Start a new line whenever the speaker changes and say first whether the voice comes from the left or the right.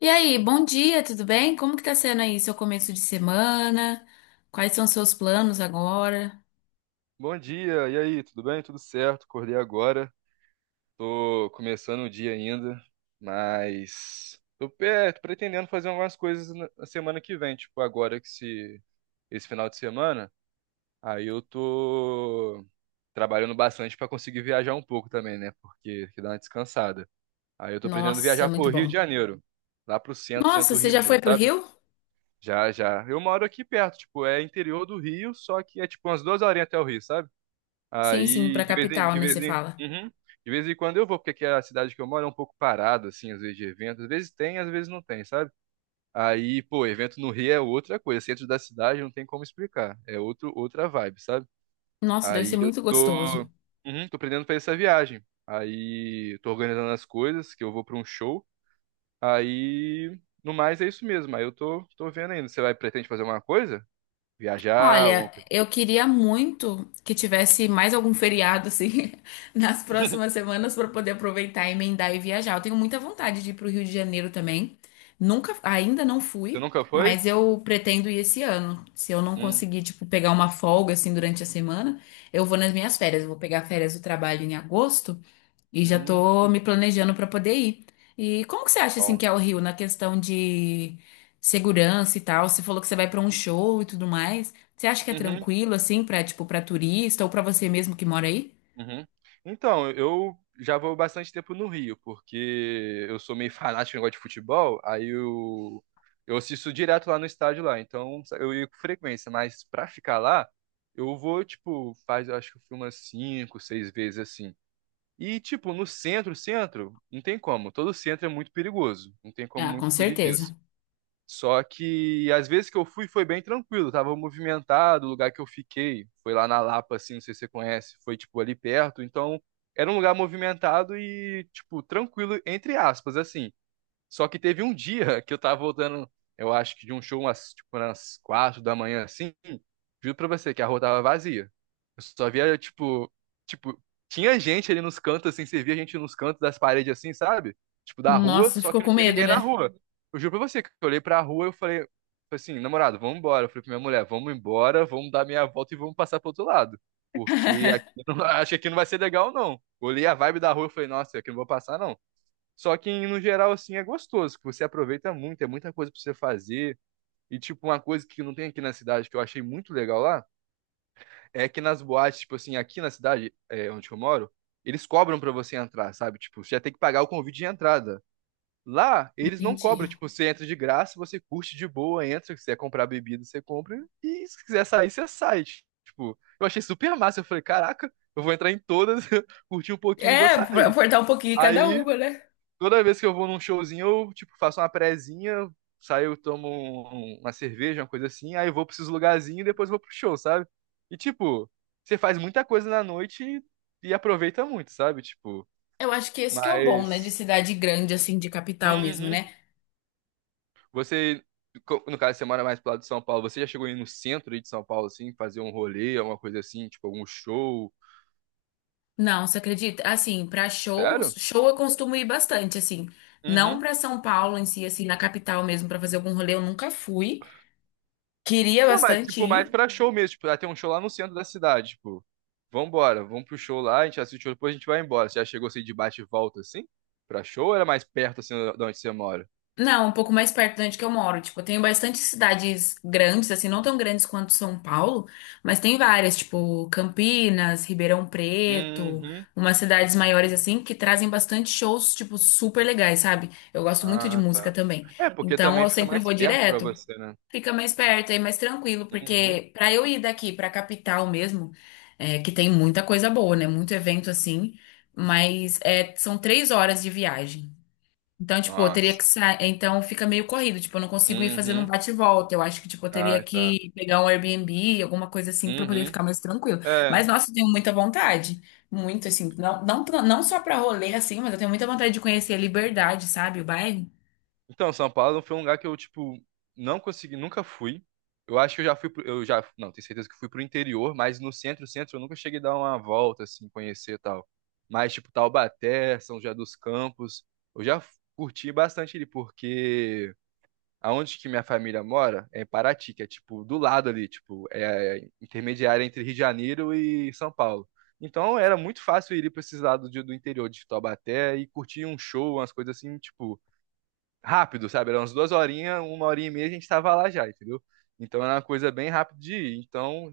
left: E aí, bom dia, tudo bem? Como que tá sendo aí seu começo de semana? Quais são seus planos agora?
right: Bom dia, e aí, tudo bem? Tudo certo? Acordei agora, tô começando o dia ainda, mas tô pretendendo fazer algumas coisas na semana que vem, tipo agora que se esse final de semana, aí eu tô trabalhando bastante pra conseguir viajar um pouco também, né? Porque que dá uma descansada. Aí eu tô pretendendo
left: Nossa, é
right: viajar pro
left: muito
right: Rio
left: bom.
right: de Janeiro, lá pro centro,
left: Nossa,
right: centro do
left: você
right: Rio
left: já
right: mesmo,
left: foi pro
right: sabe?
left: Rio?
right: Já, já. Eu moro aqui perto, tipo, é interior do Rio, só que é tipo umas 2 horinhas até o Rio, sabe?
left: Sim, sim,
right: Aí,
left: pra capital, né, você fala.
right: uhum. De vez em quando eu vou, porque aqui é a cidade que eu moro é um pouco parada, assim, às vezes de evento. Às vezes tem, às vezes não tem, sabe? Aí, pô, evento no Rio é outra coisa. Centro da cidade não tem como explicar. É outra vibe, sabe?
left: Nossa, deve
right: Aí
left: ser
right: eu
left: muito
right: tô,
left: gostoso.
right: uhum, tô aprendendo pra essa viagem. Aí eu tô organizando as coisas, que eu vou pra um show. Aí, no mais, é isso mesmo. Aí eu tô, vendo ainda. Você vai, pretende fazer alguma coisa? Viajar, alguma
left: Olha,
right: coisa?
left: eu queria muito que tivesse mais algum feriado assim nas próximas semanas para poder aproveitar, emendar e viajar. Eu tenho muita vontade de ir para o Rio de Janeiro também. Nunca, ainda não
right: Você
left: fui,
right: nunca foi?
left: mas eu pretendo ir esse ano. Se eu não
right: Hum,
left: conseguir, pegar uma folga assim durante a semana, eu vou nas minhas férias. Eu vou pegar férias do trabalho em agosto. E já tô
right: hum,
left: me planejando para poder ir. E como que você acha assim
right: bom.
left: que é o Rio na questão de segurança e tal? Você falou que você vai para um show e tudo mais. Você acha que é
right: Uhum,
left: tranquilo assim para tipo para turista ou para você mesmo que mora aí?
right: uhum. Então, eu já vou bastante tempo no Rio, porque eu sou meio fanático no negócio de futebol, eu assisto direto lá no estádio lá, então eu ia com frequência, mas pra ficar lá, eu vou, tipo, faz, eu acho que eu fui umas 5, 6 vezes assim. E, tipo, no centro, centro, não tem como, todo centro é muito perigoso, não tem como
left: Ah, com
right: muito fugir
left: certeza.
right: disso. Só que às vezes que eu fui foi bem tranquilo, tava movimentado, o lugar que eu fiquei foi lá na Lapa, assim, não sei se você conhece, foi tipo ali perto, então era um lugar movimentado e tipo tranquilo entre aspas, assim. Só que teve um dia que eu tava voltando, eu acho que de um show tipo, umas 4 da manhã, assim. Juro pra você que a rua tava vazia. Eu só via, tipo, tinha gente ali nos cantos, assim, você via gente nos cantos das paredes, assim, sabe? Tipo, da rua,
left: Nossa,
right: só
left: ficou
right: que não
left: com
right: tinha
left: medo,
right: ninguém na
left: né?
right: rua. Eu juro pra você que eu olhei pra rua e eu falei assim, namorado, vamos embora. Eu falei pra minha mulher, vamos embora, vamos dar meia volta e vamos passar pro outro lado. Porque aqui, acho que aqui não vai ser legal, não. Olhei a vibe da rua e falei, nossa, aqui não vou passar, não. Só que no geral, assim, é gostoso, que você aproveita muito, é muita coisa pra você fazer. E, tipo, uma coisa que não tem aqui na cidade, que eu achei muito legal lá, é que nas boates, tipo assim, aqui na cidade, é, onde eu moro, eles cobram pra você entrar, sabe? Tipo, você já tem que pagar o convite de entrada. Lá, eles não
left: Entendi.
right: cobram, tipo, você entra de graça, você curte de boa, entra, se quiser comprar bebida, você compra, e se quiser sair, você sai. Tipo, eu achei super massa, eu falei, caraca, eu vou entrar em todas, curtir um pouquinho e vou
left: É, pra
right: sair.
left: aportar um pouquinho cada
right: Aí,
left: uma, né?
right: toda vez que eu vou num showzinho, eu, tipo, faço uma prezinha, saio, tomo uma cerveja, uma coisa assim, aí eu vou pra esses lugarzinhos e depois vou pro show, sabe? E, tipo, você faz muita coisa na noite e aproveita muito, sabe? Tipo,
left: Eu acho que esse que é o bom, né, de
right: mas...
left: cidade grande assim, de capital mesmo,
right: Uhum.
left: né?
right: Você, no caso, você mora mais pro lado de São Paulo, você já chegou aí no centro aí de São Paulo, assim, fazer um rolê, alguma coisa assim, tipo, algum show?
left: Não, você acredita? Assim, para shows,
right: Sério?
left: show eu costumo ir bastante, assim. Não
right: Uhum.
left: para São Paulo em si, assim, na capital mesmo, para fazer algum rolê, eu nunca fui. Queria
right: Não, mas
left: bastante
right: tipo, mais
left: ir.
right: pra show mesmo. Tipo, ah, tem um show lá no centro da cidade, tipo. Vambora, vamos pro show lá, a gente assiste o show, depois a gente vai embora. Você já chegou assim de bate e volta assim? Pra show ou era mais perto assim de onde você mora?
left: Não, um pouco mais perto de onde que eu moro. Tipo, eu tenho bastante cidades grandes, assim, não tão grandes quanto São Paulo, mas tem várias, tipo Campinas, Ribeirão Preto,
right: Uhum.
left: umas cidades maiores, assim, que trazem bastante shows, tipo, super legais, sabe? Eu gosto muito de
right: Ah,
left: música
right: tá.
left: também.
right: É, porque
left: Então,
right: também
left: eu
right: fica
left: sempre
right: mais
left: vou
right: perto pra
left: direto.
right: você, né?
left: Fica mais perto e mais tranquilo,
right: Uhum.
left: porque pra eu ir daqui pra capital mesmo, é, que tem muita coisa boa, né? Muito evento assim, mas é, são 3 horas de viagem. Então, tipo, eu teria que
right: Nossa.
left: sair. Então fica meio corrido, tipo, eu não consigo ir fazendo um
right: Uhum.
left: bate e volta. Eu acho que, tipo, eu teria
right: Ah, tá.
left: que pegar um Airbnb, alguma coisa assim, pra poder
right: Uhum.
left: ficar mais tranquilo.
right: É,
left: Mas, nossa, eu tenho muita vontade. Muito, assim, não só pra rolê, assim, mas eu tenho muita vontade de conhecer a Liberdade, sabe? O bairro.
right: então, São Paulo foi um lugar que eu, tipo, não consegui, nunca fui. Eu acho que eu já fui pro, eu já, não, tenho certeza que fui pro interior, mas no centro, centro eu nunca cheguei a dar uma volta assim, conhecer e tal. Mas tipo Taubaté, São José dos Campos, eu curti bastante ali porque aonde que minha família mora é em Paraty, que é tipo do lado ali, tipo, é intermediária entre Rio de Janeiro e São Paulo. Então era muito fácil ir para esses lados do interior de Taubaté e curtir um show, umas coisas assim, tipo, rápido, sabe? Era umas 2 horinhas, 1 horinha e meia a gente tava lá já, entendeu? Então era uma coisa bem rápida de ir. Então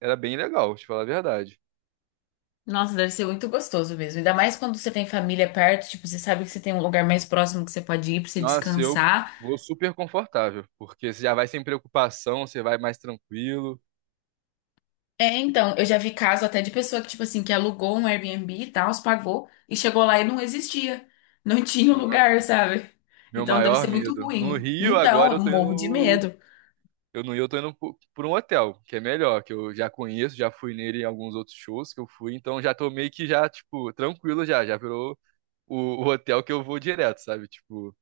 right: era bem legal, te falar a verdade.
left: Nossa, deve ser muito gostoso mesmo. Ainda mais quando você tem família perto, tipo, você sabe que você tem um lugar mais próximo que você pode ir pra você
right: Nossa, eu
left: descansar.
right: vou super confortável, porque você já vai sem preocupação, você vai mais tranquilo.
left: É, então, eu já vi caso até de pessoa que, tipo assim, que alugou um Airbnb e tal, os pagou e chegou lá e não existia. Não tinha o
right: Ah,
left: lugar, sabe?
right: meu
left: Então deve ser
right: maior
left: muito
right: medo. No
left: ruim.
right: Rio,
left: Então,
right: agora
left: eu
right: eu tô
left: morro de
right: indo.
left: medo.
right: Eu no Rio, eu tô indo por um hotel, que é melhor, que eu já conheço, já fui nele em alguns outros shows que eu fui, então já tô meio que já, tipo, tranquilo já, já virou o, o hotel que eu vou direto, sabe? Tipo,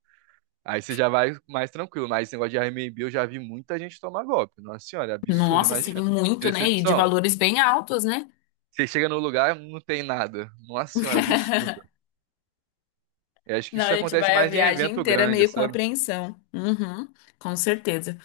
right: aí você já vai mais tranquilo. Mas esse negócio de Airbnb eu já vi muita gente tomar golpe. Nossa senhora, é absurdo,
left: Nossa, assim,
right: imagina. Que
left: muito, né? E de
right: decepção.
left: valores bem altos, né?
right: Você chega no lugar, não tem nada. Nossa senhora, absurdo. Eu acho que
left: Não,
right: isso
left: a gente
right: acontece
left: vai a
right: mais em
left: viagem
right: evento
left: inteira
right: grande,
left: meio com
right: sabe?
left: apreensão. Uhum, com certeza.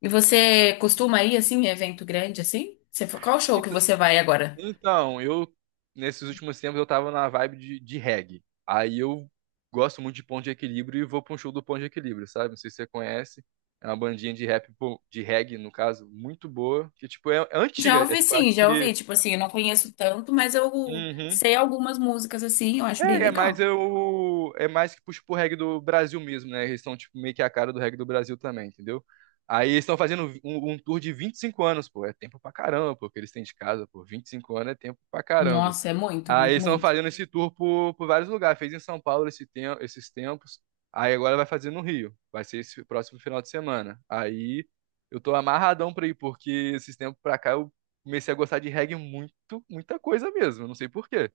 left: E você costuma ir assim, em evento grande assim? Você, qual show
right: Ent-
left: que você vai agora?
right: Então, nesses últimos tempos, eu tava na vibe de reggae. Aí eu gosto muito de Ponto de Equilíbrio e vou pra um show do Ponto de Equilíbrio, sabe? Não sei se você conhece. É uma bandinha de rap, pô, de reggae, no caso, muito boa. Que, tipo, é, é
left: Já
right: antiga. É,
left: ouvi
right: tipo, acho
left: sim, já ouvi.
right: que...
left: Tipo assim, eu não conheço tanto, mas eu
right: Uhum.
left: sei algumas músicas assim, eu acho bem
right: É, é mais
left: legal.
right: eu. É mais que puxa pro reggae do Brasil mesmo, né? Eles são, tipo, meio que a cara do reggae do Brasil também, entendeu? Aí eles estão fazendo um tour de 25 anos, pô. É tempo pra caramba, pô, que eles têm de casa, pô. 25 anos é tempo pra caramba.
left: Nossa, é muito,
right: Aí
left: muito,
right: eles estão
left: muito.
right: fazendo esse tour por vários lugares. Fez em São Paulo esses tempos. Aí agora vai fazer no Rio. Vai ser esse próximo final de semana. Aí eu tô amarradão pra ir, porque esses tempos pra cá eu comecei a gostar de reggae muito, muita coisa mesmo. Eu não sei por quê.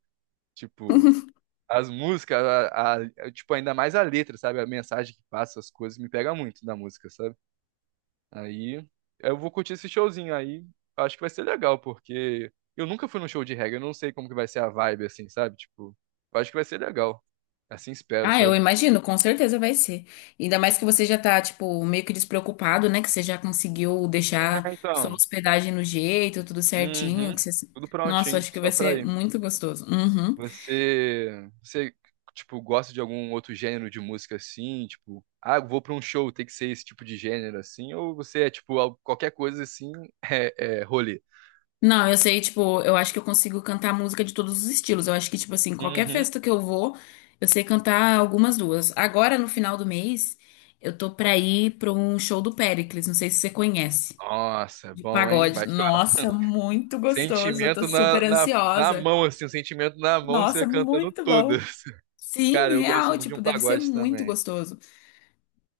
right: Tipo. As músicas, tipo, ainda mais a letra, sabe? A mensagem que passa, as coisas, me pega muito da música, sabe? Aí eu vou curtir esse showzinho aí. Acho que vai ser legal, porque eu nunca fui num show de reggae, eu não sei como que vai ser a vibe, assim, sabe? Tipo, eu acho que vai ser legal. Assim espero,
left: Ah, eu
right: sabe?
left: imagino, com certeza vai ser. Ainda mais que você já tá, tipo, meio que despreocupado, né? Que você já conseguiu deixar
right: É,
left: sua
right: então.
left: hospedagem no jeito, tudo certinho. Que
right: Uhum.
left: você...
right: Tudo
left: Nossa,
right: prontinho,
left: acho que vai
right: só pra
left: ser
right: ir.
left: muito gostoso. Uhum.
right: Você, você, tipo, gosta de algum outro gênero de música assim? Tipo, ah, eu vou pra um show, tem que ser esse tipo de gênero assim? Ou você é, tipo, qualquer coisa assim, é, é rolê?
left: Não, eu sei, tipo, eu acho que eu consigo cantar música de todos os estilos. Eu acho que, tipo assim, qualquer
right: Uhum.
left: festa que eu vou, eu sei cantar algumas duas. Agora, no final do mês, eu tô pra ir pra um show do Péricles, não sei se você conhece,
right: Nossa,
left: de
right: bom, hein?
left: pagode.
right: Vai chorar.
left: Nossa, muito gostoso, eu tô
right: Sentimento
left: super
right: na
left: ansiosa.
right: mão, assim, o sentimento na mão, você
left: Nossa,
right: cantando
left: muito
right: todas.
left: bom. Sim,
right: Cara, eu gosto
left: real,
right: muito de
left: tipo,
right: um
left: deve ser
right: pagode
left: muito
right: também.
left: gostoso.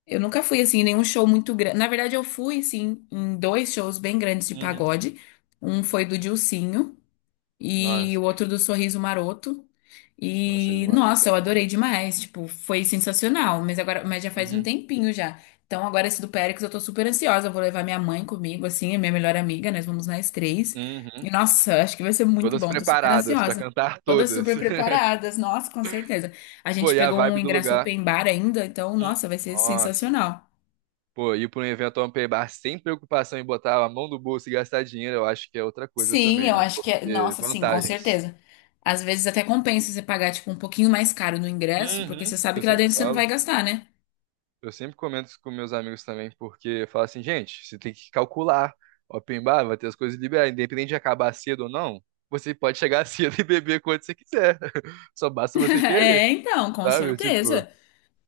left: Eu nunca fui, assim, em nenhum show muito grande. Na verdade, eu fui, assim, em dois shows bem grandes de
right: Uhum.
left: pagode. Um foi do Dilsinho e
right: Nossa,
left: o outro do Sorriso Maroto.
right: nossa, Sorriso
left: E,
right: Maroto
left: nossa, eu
right: é bom.
left: adorei demais, tipo, foi sensacional, mas já faz um
right: Uhum.
left: tempinho já. Então, agora esse do Péricles, eu tô super ansiosa, eu vou levar minha mãe comigo, assim, a minha melhor amiga, nós vamos nós três. E,
right: Uhum.
left: nossa, acho que vai ser muito
right: Todas
left: bom, tô super
right: preparadas pra
left: ansiosa.
right: cantar
left: Todas
right: todas.
left: super preparadas, nossa, com certeza. A
right: Pô,
left: gente
right: e a
left: pegou um
right: vibe do
left: ingresso
right: lugar?
left: open bar ainda, então,
right: Hum.
left: nossa, vai ser
right: Nossa.
left: sensacional.
right: Pô, ir para um evento open bar sem preocupação em botar a mão no bolso e gastar dinheiro, eu acho que é outra coisa
left: Sim,
right: também,
left: eu
right: né?
left: acho que é.
right: Porque
left: Nossa, sim, com
right: vantagens.
left: certeza. Às vezes até compensa você pagar, tipo, um pouquinho mais caro no ingresso, porque você
right: Uhum.
left: sabe
right: Eu
left: que lá
right: sempre
left: dentro você não vai
right: falo,
left: gastar, né?
right: eu sempre comento isso com meus amigos também, porque eu falo assim, gente, você tem que calcular. Open bar vai ter as coisas liberadas, independente de acabar cedo ou não, você pode chegar cedo e beber quanto você quiser. Só basta você querer,
left: É, então, com
right: sabe? Tipo,
left: certeza.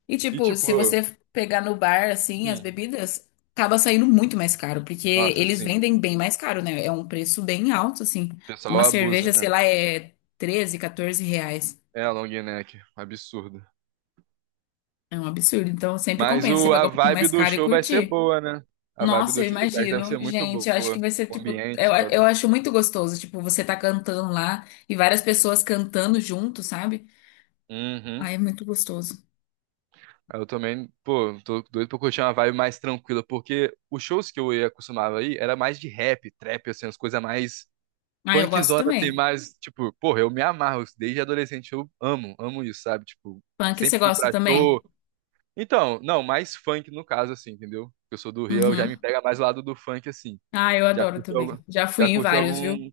left: E,
right: e
left: tipo, se
right: tipo,
left: você pegar no bar, assim, as
right: hum.
left: bebidas, acaba saindo muito mais caro, porque
right: Nossa,
left: eles
right: assim, o
left: vendem bem mais caro, né? É um preço bem alto, assim.
right: pessoal
left: Uma
right: abusa,
left: cerveja, sei
right: né?
left: lá, é 13 14 reais.
right: É a long neck, absurdo.
left: É um absurdo. Então, sempre
right: Mas
left: compensa você
right: a
left: pagar um pouquinho
right: vibe
left: mais
right: do
left: caro e
right: show vai ser
left: curtir.
right: boa, né? A vibe
left: Nossa,
right: do
left: eu
right: show do Crack deve
left: imagino.
right: ser muito
left: Gente, eu acho que
right: boa.
left: vai ser
right: O
left: tipo.
right: ambiente
left: Eu
right: todo.
left: acho muito gostoso. Tipo, você tá cantando lá e várias pessoas cantando junto, sabe?
right: Uhum.
left: Ai, é muito gostoso.
right: Eu também, pô, tô doido pra curtir uma vibe mais tranquila, porque os shows que eu ia acostumava aí era mais de rap, trap, assim, as coisas mais
left: Ah, eu gosto
right: punkzona, assim,
left: também.
right: mais, tipo, porra, eu me amarro, desde adolescente eu amo, amo isso, sabe? Tipo,
left: Punk, você
right: sempre fui
left: gosta
right: pra
left: também?
right: show. Então, não, mais funk no caso, assim, entendeu? Eu sou do Rio, eu já
left: Uhum.
right: me pega mais o lado do funk, assim.
left: Ah, eu
right: Já
left: adoro
right: curti
left: também.
right: algum,
left: Já fui
right: já
left: em
right: curti
left: vários, viu?
right: algum.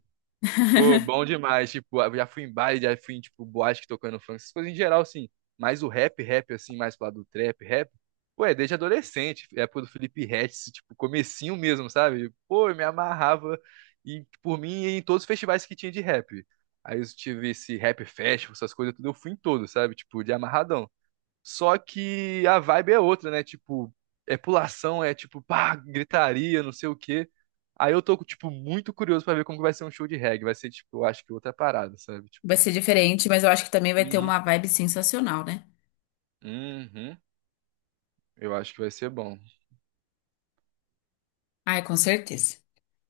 right: Pô, bom demais. Tipo, eu já fui em baile, já fui em, tipo, boate que tocando funk, essas coisas em geral, assim. Mas o rap, rap, assim, mais pro lado do trap, rap, pô, é desde adolescente. É época do Felipe Ret, tipo, comecinho mesmo, sabe? Pô, eu me amarrava e, por mim em todos os festivais que tinha de rap. Aí eu tive esse rap festival, essas coisas tudo, eu fui em todos, sabe? Tipo, de amarradão. Só que a vibe é outra, né? Tipo, é pulação, é tipo, pá, gritaria, não sei o quê. Aí eu tô, tipo, muito curioso pra ver como que vai ser um show de reggae. Vai ser, tipo, eu acho que outra parada, sabe?
left: Vai
right: Tipo,
left: ser diferente, mas eu acho que também vai ter
right: uhum,
left: uma vibe sensacional, né?
right: uhum. Eu acho que vai ser bom.
left: Ai, com certeza.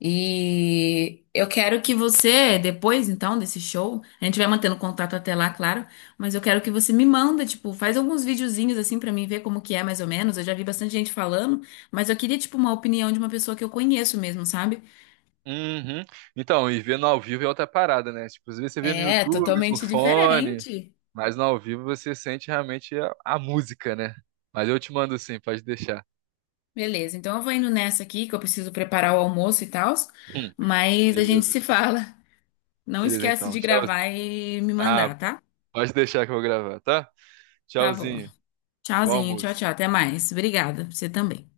left: E eu quero que você, depois então desse show, a gente vai mantendo contato até lá, claro, mas eu quero que você me manda, tipo, faz alguns videozinhos assim pra mim ver como que é mais ou menos. Eu já vi bastante gente falando, mas eu queria tipo uma opinião de uma pessoa que eu conheço mesmo, sabe?
right: Uhum. Então, e vendo ao vivo é outra parada, né? Tipo, às vezes você vê no
left: É,
right: YouTube, no
left: totalmente
right: fone,
left: diferente.
right: mas no ao vivo você sente realmente a música, né? Mas eu te mando sim, pode deixar.
left: Beleza, então eu vou indo nessa aqui, que eu preciso preparar o almoço e tal,
right: Hum,
left: mas a gente
right: beleza.
left: se fala. Não
right: Beleza,
left: esquece
right: então.
left: de
right: Tchau.
left: gravar e me
right: Ah,
left: mandar, tá?
right: pode deixar que eu vou gravar, tá?
left: Tá bom.
right: Tchauzinho. Bom
left: Tchauzinho, tchau, tchau.
right: almoço.
left: Até mais. Obrigada. Você também.